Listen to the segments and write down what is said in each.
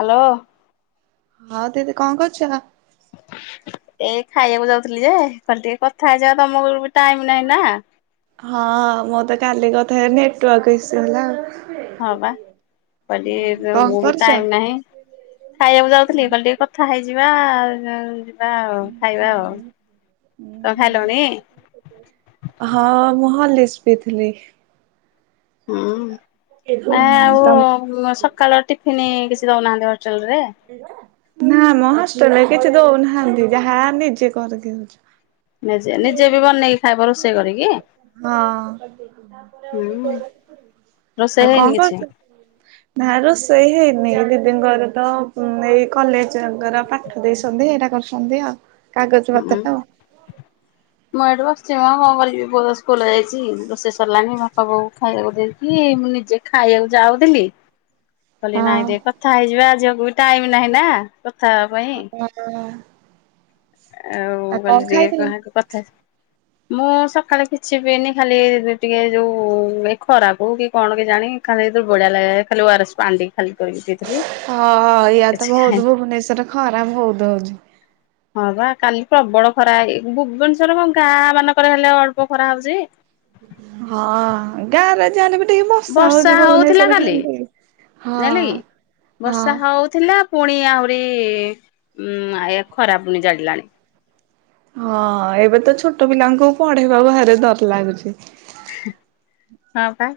Hello. ହଁ ଦିଦି କଣ କରୁଛ? ଏଇ ଖାଇବାକୁ ଯାଉଥିଲି ଯେ କହିଲି ଟିକେ କଥା ହେଇଯାଏ ଦଶ ପନ୍ଦ ହଁ ମୋ ତ କାଲି କଥା ହେଇନି ନେଟୱର୍କ ଇଶୁ ହେଲା। ହଁ ବା, କହିଲି କଣ ମୁଁ ବି କରୁଛ? ଟାଇମ ନାହିଁ। ଖାଇବାକୁ ଯାଉଥିଲି କହିଲି ଟିକେ କଥା ହୋଇଯିବା ଆଉ। ଯିବା ଆଉ ଖାଇବା ଆଉ ତମେ କଣ ଖାଇଲନି? ହଲିସ୍ ପିଇଥିଲି। ହୁଁ ଆ ଆଉ ସକାଳ ଟିଫିନ କିଛି ଦଉନାହାନ୍ତି ଘରେ ନା ମ ହଷ୍ଟେଲ କିଛି ଦଉନାହାନ୍ତି ଯାହା ନିଜେ କରି ଦଉଛୁ। ନିଜେ ନିଜେ ବି ବନେଇକି ଖାଇବ ରୋଷେଇ କରିକି? ହୁଁ ହଁ। ଆଉ ରୋଷେଇ କଣ ହେଇନି କିଛି? କରୁଛୁ? ନା ରୋଷେଇ ହେଇନି ଦିଦିଙ୍କ ଘର ତ ଏଇ କଲେଜଙ୍କର ପାଠ ଦେଇଛନ୍ତି ହେଇଟା କରୁଛନ୍ତି ଆଉ। କାଗଜ ହୁଁ ପତ୍ର ଆଉ ମୁଁ ଏଠି ବ ବସିଚି ମ କନ କରିବି ପୁଅତ ସ୍କୁଲ ଯାଇଛି ରୋଷେଇ ସରିଲାଣି ବାପା ବୋଉକୁ ଖାଇବାକୁ ଦେଇକି ମୁଁ ନିଜେ ଖା ଖାଇବାକୁ ଯାଉଥିଲି କହିଲି ହଁ। ନାଇଁ କଥା ହେଇଯିବା ଝିଅକୁ ବି ଟାଇମ ନାହିଁ ନା? କଥା ହେବା ପାଇଁ ହଁ। ଆଉ କଣ କହିଲି ଖାଇଥିଲ? ଟିକେ କଥା ମୁଁ ସକାଳେ କିଛି ପିଇନି ଖାଲି ଟିକେ ଯୋଉ ଏ ଖରାପ ହଉ କି କଣ କି ଜାଣି। ଖାଲି ଦୂର୍ବଳିଆ ଲାଗିଲା ଯେ ଖାଲି ଓରାସ ପାଣି ଟିକ୍ ହଁ ୟା ତ କିଛି ଖାଇନି। ବହୁତ ଭୁବନେଶ୍ଵରରେ ଖରା ବହୁତ ହଉଛି। ହଁ ବା କାଲି ପ୍ରବଳ ଖରା ହେଇ ଭୁବନେଶ୍ଵର କଣ ଗାଁ ମାନଙ୍କରେ ହେଲେ ଅଳ୍ପ ଖରା ହଉଛି। ହଁ ଗାଁରେ ଯାହା ହେଲେବି ବର୍ଷା ହଉଥିଲା କାଲି ଜାଣିଲ ହଁ କି ହଁ। ବର୍ଷା ହଉଥିଲା ପୁଣି ଆହୁରି ଉ ଆ ଖରାପୁନି ଜାଳିଲାଣି। ହଁ ଏବେ ତ ଛୋଟ ପିଲାଙ୍କୁ ପଢେଇବା ଭାରି ଡର ଲାଗୁଛି। ହଁ ପା।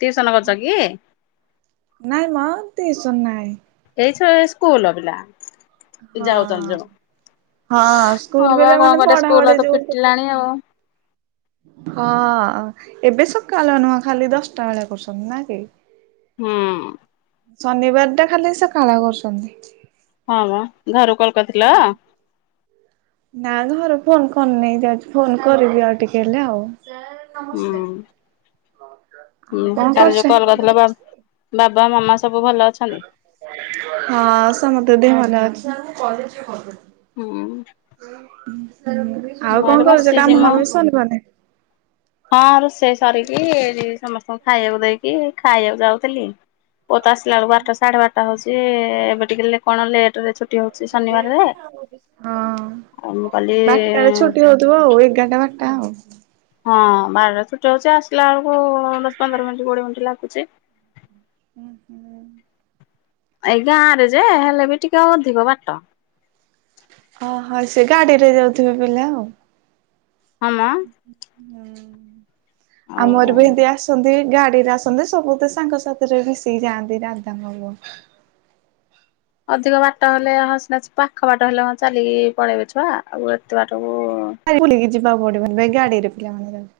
ଟିଉସନ କରୁଛ କି ନାଇଁ ମ ଟ୍ୟୁସନ ନାଇଁ। ଏ ଛୁଆ ସ୍କୁଲ ର ପିଲା। ହଁ। ଯାଉଛନ୍ତି ଯୋଉ। ହଁ ହଁ ସ୍କୁଲ ବା କଣ ପିଲାମାନେ କରିବା ପଢା ସ୍କୁଲ ପଢି ତ ଯଉ ଫିଟିଲାଣି ଆଉ। ହଁ ଏବେ ସକାଳ ନୁହଁ ଖାଲି ଦଶଟା ବେଲୁଆ କରୁଛନ୍ତି ନାଁ କି? ହୁଁ। ଶନିବାର ଟା ଖାଲି ସକାଳେ କରୁଛନ୍ତି। ହଁ ବା ଘରୁ କଲ୍ କରିଥିଲ? ନା ଘର ଫୋନ କରି ନେଇ ଯାଉଛି ଫୋନ କରିବି ଆଉ ଟିକେ ହେଲେ ଆଉ। ଆଉ ହଁ କଣ କାଲି କରୁଛ ଯୋଉ କଲ କରିଥିଲା ବା ବା ହଁ ସମତେ ଦେହ ଭଲ ଅଛି। ହୁଁ। ହୁଁ ଆଉ ମୁଁ ଏଠି କଣ କରୁଛ ବସିଛି କାମ ମ। ଫାମ ସରିବନି? ହଁ ରୋଷେଇ ସରିକି ଏ ସମସ୍ତଙ୍କୁ ଖାଇବାକୁ ଦେଇକି ଖାଇବାକୁ ଯାଉ ଥିଲି। ପୁଅ ତ ଆସିଲା ବେଳକୁ ବାରଟା ସାଢେ ବାରଟା ହଉଛି ଏବେ ଟିକେ ହେଲେ କଣ ଲେଟରେ ଛୁଟି ହଉଛି ଶନିବାରଯେ। ହଁ ବାରଟାରେ ଛୁଟି ହଉଥିବ ଆଉ ଏଗାରଟା ବାରଟା ଆଉ। ହଁ ବାରଟା ଛୁଟି ହଉଛି ଆସିଲା ବେଳକୁ ଦଶ ପନ୍ଦର ମିନିଟ କୋଡିଏ ମିନିଟ୍ ଲାଗୁଛି। ହୁଁ ହୁଁ। ଏଇ ଗାଁ ରେ ଯେ ହେଲେ ବି ଟିକେ ଅଧିକ ବାଟ। ଓଁହଁ ସେ ଗାଡି ରେ ଯାଉଥିବେ ପିଲା ଆଉ। ହମ। ହୁଁ ଆମର ବି ଏମତି ଆସନ୍ତି ଗାଡି ରେ ଆସନ୍ତି ସବୁ ତ ସାଙ୍ଗସଥି ରେ ମିଶିକି ଯାଆନ୍ତି ରାଧା କାଓ। ଅଧିକ ବାଟ ହେଲେ ହସିନା ପାଖ ବାଟ ହେଲେ ହ ଚାଲିକି ପଳେଇବେ ଛୁଆ ଆଉ ଏତେ ବାଟ କୁ ବୁଲିକି ଯିବାକୁ ପଡିବନି ଏ ଗାଡ଼ିରେ ପିଲାମାନେ ଯାଉଛନ୍ତି।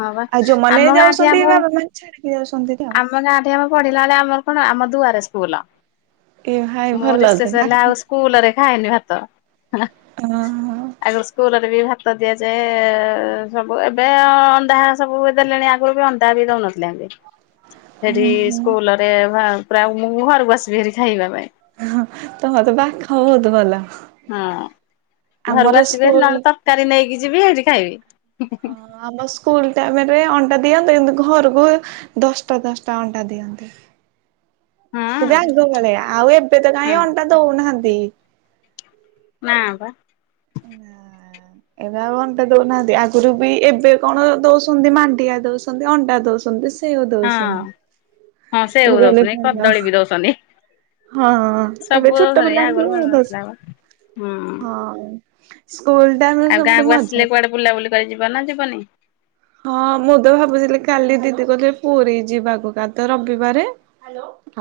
ହଁ ବା ଆଉ ଯୋଉମାନେ ଆମ ଗାଁଠି ଯାଉଛନ୍ତି ଆମ ବାବାମାନେ ଛାଡିକି ଯାଉଛନ୍ତି ଆଉ। ଆମ ଗାଁଠି ଆମ ପଢିଲା ବେଳେ ଆମର କଣ ଆମ ଦୁଆରେ ସୁଆଲା ଏ ଭାଇ ମୋ ଭଲ ତ ରିଶେଷ ହେଲେ ପାଖ ଆଉ ସ୍କୁଲରେ ଖାଏନି ଭାତ। ଓହୋ ଆଗ ସ୍କୁଲରେ ବି ଭା ତ ଦିଆଯାଏ ସବୁ ଏବେ ଅନ୍ଧା ସବୁ ଦେଲେଣି ଆଗରୁ ବି ଅନ୍ଧା ବି ଦୋଉନ ସେଠି ହୁଁ ହୁଁ ସ୍କୁଲରେ ଭା ପ୍ରାୟ ମୁଁ ଘରକୁ ଆସିବି ହାରି ଖାଇବା ପାଇଁ। ହ ତମର ତପାଖ ବହୁତ ଭଲ। ହଁ ଆମର ଘରକୁ ଆସିବି ସ୍କୁଲ ନହେଲେ ତରକାରୀ ନେଇକି ଯିବି ହେଇଠି ଖାଇବି। ହଁ ଆମ ସ୍କୁଲ ମରେ ଅଣ୍ଟା ଦିଅନ୍ତୁ କିନ୍ତତି ଘରକୁ ଦଶଟା ଦଶଟା ଅଟା ଦିଅନ୍ତେ। ହଁ କିନ୍ତୁ ଆଗ ଭଳିଆ ଆଉ ଏବେ ତ ହଁ କାଇଁ ଅଣ୍ଡା ଦୋଉନାହାନ୍ତି। ନାଁ ପା। ନା। ଏବେ ଆଉ ଅଣ୍ଡା ଦୋଉନାହାନ୍ତି ଆଗରୁ ବି ଏବେ କଣ ଦୋଉଛନ୍ତି ମାଣ୍ଡିଆ ଦୋଉଛନ୍ତି ଅଣ୍ଣ୍ଡା ଦୋଉଛନ୍ତି। ଇଏରୁ ହଁ ଦୋଉଛନ୍ତି। ହଁ ସେଉ ଦୋଉଛନ୍ତି କଦଳୀ ବି ଦୋଉଛନ୍ତି। ହଁ ଏବେ ଛୋଟ ପିଲାଙ୍କୁ ଦୋଉ ମିଳୁନଥିଲା ବା ହୁଁ ହଁ। ସ୍କୁଲ ଟାଇମରେ ଆଉ ଗାଁ ସବୁଠୁ କକୁ ମଜା ଆସିଲେ କୁଆଡେ ବୁଲାବୁଲି କରି ଯିବ ନା ଯିବନି ହଁ ମୁଁ ତ ଭାବୁଥିଲି କାଲି ଦିଦି କହିଲେ ପୁରୀ ଯିବାକୁ କାଲି ତ ରବିବାରେ।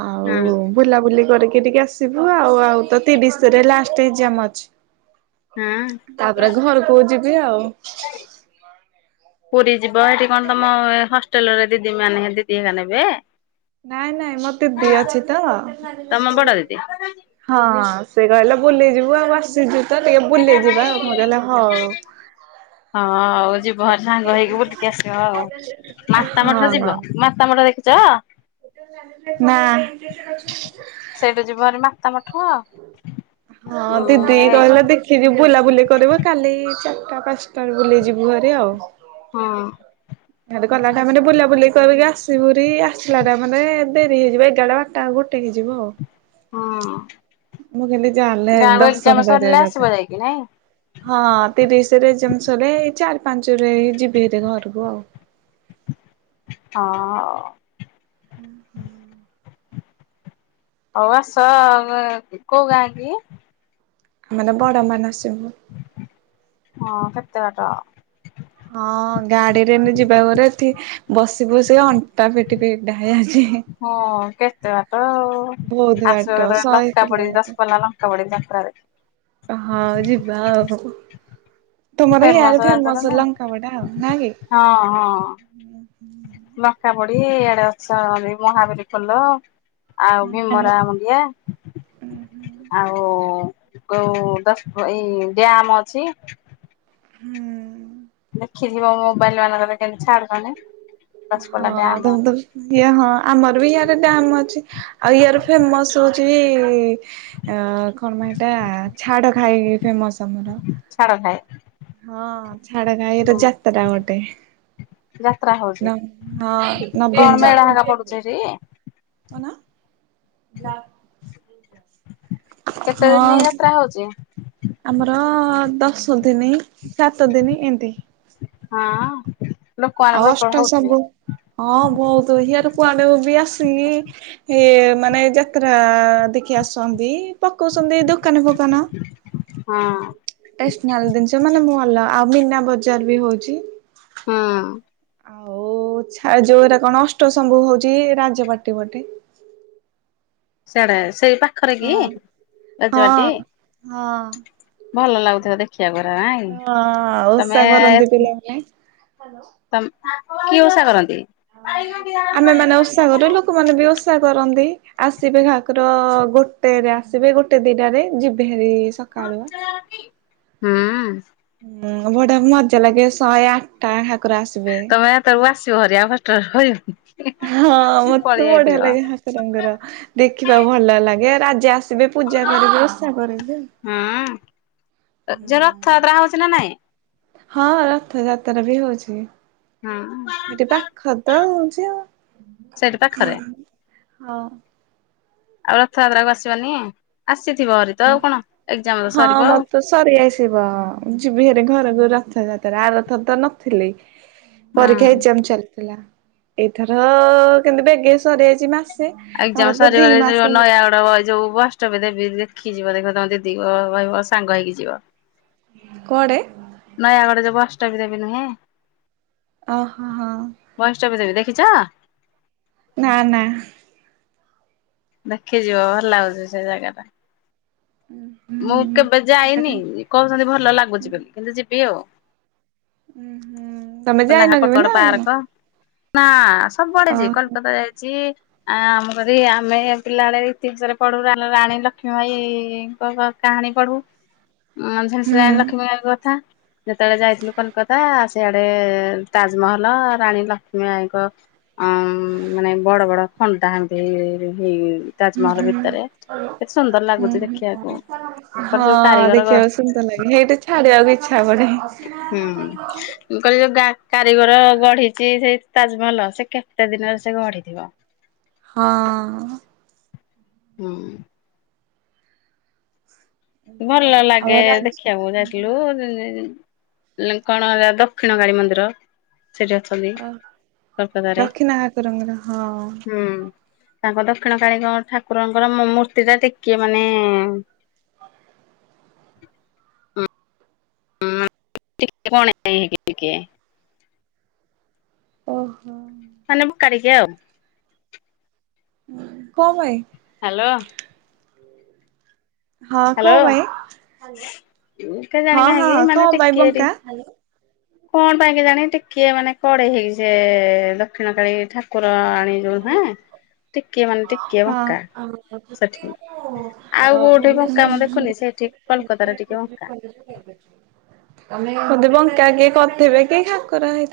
ଆଉ ହଁ ବୁଲାବୁଲି କରିକି ଟିକେ ଆସିବୁ ଆଉ ଆଉ ତ ତିରିଶ ଲାଷ୍ଟଜାମ ଅଛି। ହଁ ତାପରେ ଘରକୁ ଯିବି ଆଉ। ପୁରୀ ଯିବ ସେଇଠି କଣ ତମ ହଷ୍ଟେଲରେ ଦିଦି ମାନେ ଦିଦି ନେବେ ନାଇଁ ନାଇଁ ମୋ ଦିଦି ଅଛି ତ ତମ ବଡ ଦିଦି ହଁ। ସେ କହିଲା ବୁଲେଇ ଯିବୁ ଆଉ ଆସିଚୁ [inaudible] ହଁ। ହଁ ହଉ ଯିବ ଭରେ ସାଙ୍ଗ ହେଇକି ବୁଟିକି ଆସିବ ଆଉ ମାତା ହଁ ମଠ ଯିବ ମାତା ମଠ ଦେଖ ଚ। ନା। ସେଇଟା ଯିବ ଭାରି ମାତା ମଠୁ ହଁ ଦିଦି କହିଲା ଦେଖିକି ବୁଲାବୁଲି କରିବୁ କାଲି ଟା ପାଞ୍ଚଟାରେ ବୁଲେଇ ଯିବୁ ହାରି ଆଉ। ହୁଁ ହେଟୁ ଗଲା ଟ ମେ ବୁଲା ବୁଲି କରିକି ଆସିବୁରରି ଆସିଲା ଟା ମେ ଦେଡରି ହେଇଯିବ ଏଗାଡେ ବଟା ଗୋଟେ ଟେ ହେଇଯିବ ଆଉ। ହୁଁ ମୁଁ ଦିନେ ଚାଣିଲେ ଗାଁକୁ ଏକ୍ଜାମ ଦର୍ଶନ କରିବା ସରିଲେ ଆସିବ ଜପାରେ ଯାଇକି ନାଇଁ ହଁ ତିରିଶରେ [unintelligible] ଚାରି ପାଞ୍ଚ ରେ ଯିବେ ହେ ଘରକୁ ଆଉ। ହଁ। ହୁଁ ହୁଁ। ହୋଉ ଆ ସ କୋଉ ଗାଁ କି? ଆମ ଗାଁ ବଡମାନସିଂପୁର। ହଁ କେତେବାଟ ହଁ ଗାଡିରେ ଏମତି ଯିବା ପରେ ଏଠି ବସିବସିଅଣ୍ଟା ଫିଟି ପିଟା ହେଇଯାଉଛି। ହଁ କେତେ ବାଟ ବହୁତ ଟ ବାଟ ଆସ ଶହେ ଲଙ୍କାପଡ଼ି କିଲୋମିଟର ଦଶ ପଲା ଲଙ୍କାପଡ଼ି ଯାତ୍ରାରେ ହଁ ଯିବା ଆଉ। ତୁମର ହିୟାଡେ ଜାଣିଛ ନା ଫେମସ ନାଇଁ? ଲଙ୍କା ବଡି ଆଉ ନାଁ କି? ହଁ ହଁ ଲଙ୍କା ବଢି ଆଡେ ଅଛି ମହାବୀରୀ ପୋହ। ଆଉ ହୁଁ ଭିମରା ମୁଣ୍ଡିଆ ଆଉ ଯୋଉ ଇ ଦଶ ଏଇ ଡ୍ୟାମ ଅଛି। ହୁଁ। ଦେଖିଥିବ ମୋବାଇଲ ମାନଙ୍କରେ କେମତି ଛାଡୁଛନ୍ତି। ଦଶପଲ୍ଲା ହଁ ଡ୍ୟାମ ତମେତ ଇଏ ହଁ ଆମର ବି ୟାଡେ ଡ୍ୟାମ ଅଛି ଆଉ ୟାର ଫେମସ ହୋ ହୋଉଚି ଏ ଅ କଣ ପାଇଁ ଏଟା ଛାଡଖାଇ ଫେମସ ମୋର। ଛାଡ ଖାଏ ହଁ ଛାଡଖାଇର ହୁଁ ଯାତ୍ରା ଗୋଟେ। ଯାତ୍ରା ହଉଛି। ନ ହଁ କଣ ନବୀନ ମେଳା ହେକା ପଡୁଛି ସେଠି? କେତେ ଦିନ ହଁ। ଯାତ୍ରା ହଉଛି? ହଁ ଦଶ ଦିନି ସାତ ଦିନି ଏନତି। ହଁ। ଲୋକମାନେ ଆଉ ପ୍ରବଳ ଅଜଠୁ ହଉଥିବେ। ସବୁ ହଁ ବୋହୁତ ହିଆର କୁଆଡେ ବି ଆସିନି ଏ ମାନେ ଯାତ୍ରା ଦେଖି ଆସନ୍ତି ପକୋଉଚନ୍ତି ଦୋକାନୀ ଫୋକାନ। ହଁ ଷ୍ଟେସନାରୀ ଦିନିଷ ମାନେ ଭଲ ଆଉ ମିନା ବଜାର ବି ହୋଉଚି। ହଁ। ଆଉ ଛା-ଆଉ ଯୋଉରାକ ନଷ୍ଟ ସବୁ ହୋଉଚି ରାଜବାଟୀ ପଟେ ସ୍ୟାଡେ ସେଇ ପାଖରେ କି ହଁ ହଁ ରାଜବାଟୀ? ହଁ। ଭଲ ଲାଗୁିଥିବ ଦେଖିବାକୁ ଏରା ନାଇଁ ହଁ ଓଷା ତମେ କରନ୍ତି ପିଲାମାନେ। ତମ୍ କିଏ ଓଷା କରନ୍ତି? ଆମେମାନେ ଓଷା କରୁ ଲୋକମାନେ ବି ଓଷା କରନ୍ତି ଆସିବେ ଠାକୁର ଗୋଟେରେ ଆସିବେ ଗୋଟେ ଦିଟାରେ ଯିବେ ଏଇ ସକାଳୁଆ। ହୁଁ ହୁଁ ବଢିଆ ମଜା ଲାଗେ ଶହେ ଆଟଟା ହା ତମେ ଆ ତାକୁ ଆସିବ ଭାରି ଆଉ ହଷ୍ଟେଲରେ ରିହିବ ହଁ ମତେ ବଢିଆ ଲାଗେ ଠାକୁରଙ୍କର ଦେଖିବା ଭଲ ଲାଗେ ରାଜା ଆସ୍ ଏବେ ପୂଜା କରିକି ଓଷା କରେ ଯେ ହୁଁ। ଯୋଉ ରଥଯାତ୍ରା ହଉଛି ନା ନାଇଁ ହଁ ରଥଯାତ୍ରା ବି ହୋଉଛି। ହୁଁ ଏଠି ପାଖତ ହୋଉଛି ଆଉ। ସେଇଠି ପାଖରେ ହଁ। ଆଉ ରଥଯାତ୍ରାକୁ ଆସିବନି ଆସ୍ ଉଁ ହଁ ଆଉ। ମୋରତ ସରିଆସିବ ଯିବି ହାରି ଘରକୁ ରଥ ଯାତ୍ ତରା ଆରଥର ତ ନଥିଲି ପରୀକ୍ଷା ହୁଁ ଏଗଜାମ୍ ଚାଲିଥିଲା। ଏଇଥର କିନ୍ତୁ ବେଗେ ସରିଯାଇଚି ମାସ୍ ଏଗଜାମ୍ ସରିଗଲେ ଯୋଉ ନୟାଗଡ ବ-ଯୋଉ ବୈଷ୍ଟବି ଦେବୀ ଦେ ଖି ଯିବ ଦେଖ ତମ ଦିଦିଙ୍କ କହିବ ସାଙ୍ଗ ହେଇକି ଯିବ। କୁଆଡେ? ନୟାଗଡରେ ଯୋଉ ବୈଷ୍ଟବି ଦେବୀ ନୁହଁ। ଓହୋ ହଁ। ଦେଖିଚ? ନା ନା। ଦେଖିଯିବ ଭଲ ଲାଗୁଚି ସେ ଜାଗାଟା। ମୁଁ ହୁଁ କେବେ ଯାହାକୁ ଯାଇନି କୋହୁଚନ୍ତି ଭଲ ଲାଗୁଚି ବୋଲି କିନ୍ତୁ ଯିବି ଆଉ। ଉଁ ହୁଁ ତମେ କଣ ଯାଇନ ନାହାକ କେବେ କଡ ନା କଣ? ପାର୍କ। ନା ସବୁଆଡେ ଅ ଯିଏ ହୁଁ କଲକତା ଯାଇଚି ଆ ଆମ କରି ଆମେ ପିଲାବେଳେ ଇତିହାସରେ ପଢୁ ରାନ-ରାଣୀ ଲକ୍ଷ୍ମୀବାଇ କ-ଙ୍କ କାହାଣୀ ପଢୁ ଉଁ ସେମିତି ସେ ରାଣୀ ହୁଁ ଲକ୍ଷ୍ମୀବାଇଙ୍କ କଥା। ଯେତେବେଳେ ଯାଇଥିଲୁ କଲକାତା ସିଆଡେ ତାଜମହଲ ରାଣୀ ଲକ୍ଷ୍ମୀବାଇଙ୍କ ଅ ମାନେ ବଡ ବଡ ଖଣ୍ଡା ଏମତି ହେଇ ତାଜମହଲ ଭିତରେ କେତେ ସୁନ୍ଦର ଲାଗୁଚି ହୁଁ। ଦେଖିବା ହଁ ଦେଖିବାକୁ ସୁନ୍ଦର ଲାଗେ ସେଇଟୁ ଛାଡିବାକୁ ଇଚ୍ଛା ପଡେ। ହୁଁ ମୁଁ କହିଲି ଯୋଉ କାରିଗର ଗଢିଛି ସେଇ ତାଜମହଲ, ସେ କେତେ ଦିନରେ ସେ ଗଢିଥିବ। ହଁ। ହୁଁ। ଏମତି ଭଲ ଆଉ ଲାଗେ ଆଉ ରାଜ ଦେଖିବାକୁ ଯାଇଥିଲୁ ଉମ୍-ଉମ୍। କଣ ହେଲା ଦକ୍ଷିଣ କାଳୀ ମନ୍ଦିର। ସେଠି ଅଛନ୍ତି ଅ କଲକତାରେ ଦକ୍ଷିଣ ଠାକୁରଙ୍କର ହଁ ହୁଁ। ତାଙ୍କ ଦକ୍ଷିଣଙ୍କ କାଳୀ ଠାକୁରଙ୍କର ମୂର୍ତ୍ତିଟା ଟିକେ ମାନେ ଉଁ ଟିକେ କଣ କେଇକି ଟିକେ। ଓ। ମାନେ ବଙ୍କା ଟିକେ ଆଉ। କଁ ପାଇଁ? ହାଲୋ। ହଁ କଁ ପାଇଁ ହାଲୋ କେଜାଣି କାହିଁକି ହଁ-ହଁ କଁ ମାନେ ପାଇଁ ଟିକିଏ ଟି ବଙ୍କା? କଣ ପାଇଁ କେଜାଣି ଟିକେ ମାନେ କଡେଇ ହେଇକ ଯେ ଦକ୍ଷିଣ କାଳୀ ଠାକୁର [unintelligible] ମୁହାଁ। ଟିକେ ମାନେ ଟିକେ ହଁ ବଙ୍କା ସେଠି, ଆଉ କୋଉଠି ବଙ୍କା ମୁଁ ଦେଖୁନି ସେ ଏଠି କୋଲକାତାରେ ଟିକେ ବଙ୍କା। [unintelligible] ବଙ୍କା କିଏ କରିଥିବେ କି ଠାକୁର ହେଇ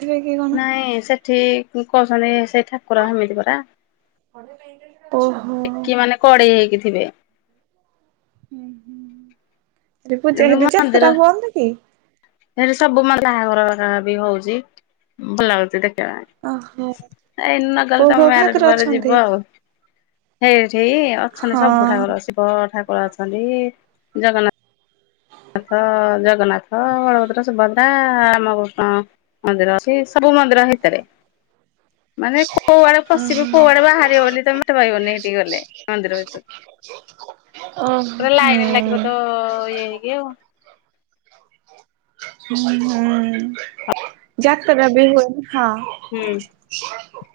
ନାଇଁ ସେଠି କହୁଛନ୍ତି ସେ ଠାକୁର ହେମିତି ପରା, ଓହୋ ଟିକେ ମାନେ କଡେଇ ହେଇକିରି। ଥିବେ। ହୁଁ ହୁଁ। କିନ୍ତୁ ମନ୍ଦିର ସେଠି ସବୁ [unintelligible] ବାହାଘର ଯାହା ବି ହଉଚି ଭଲ ଲାଗୁଚି ଦେଖ ଓହୋ ଏଇ ନଗଲେ କୋଉ ତମ କୋଉ ମ୍ୟାରେଜ ଘାକରେ ପରେ ଅଛନ୍ତି? ଯିବ ଆଉ। ସେଇଠି ଅଛନ୍ତି ହଁ ସବୁ ଠାକୁର ଶିବ ଠାକୁର ଅଛନ୍ତି, ଜଗ ନାଥ ଜଗନ୍ନାଥ, ବଳଭଦ୍ର, ସୁଭଦ୍ରା ମାଉସୀ ମା ମନ୍ଦିର ଅଛି, ସବୁ ମନ୍ଦିର ହେଇଥିରେ। ମାନେ କୋଉଆଡେ ପସିବ ଓହୋ କୋଉଆଡେ ବାହାରିବ ବୋଲି ତମେ ବାଟ ପାଇବନି ସେଠିକି ଗଲେ ମନ୍ଦିର ଭିତରୁ। ହୁଁ ତମେ ଲାଇନି ଲାଗିବ ତ ଏଇ [unintelligible] ଉଁ-ହୁଁ ଯାତରା ବି ହୁଏ। ହୁଁ। ହଁ।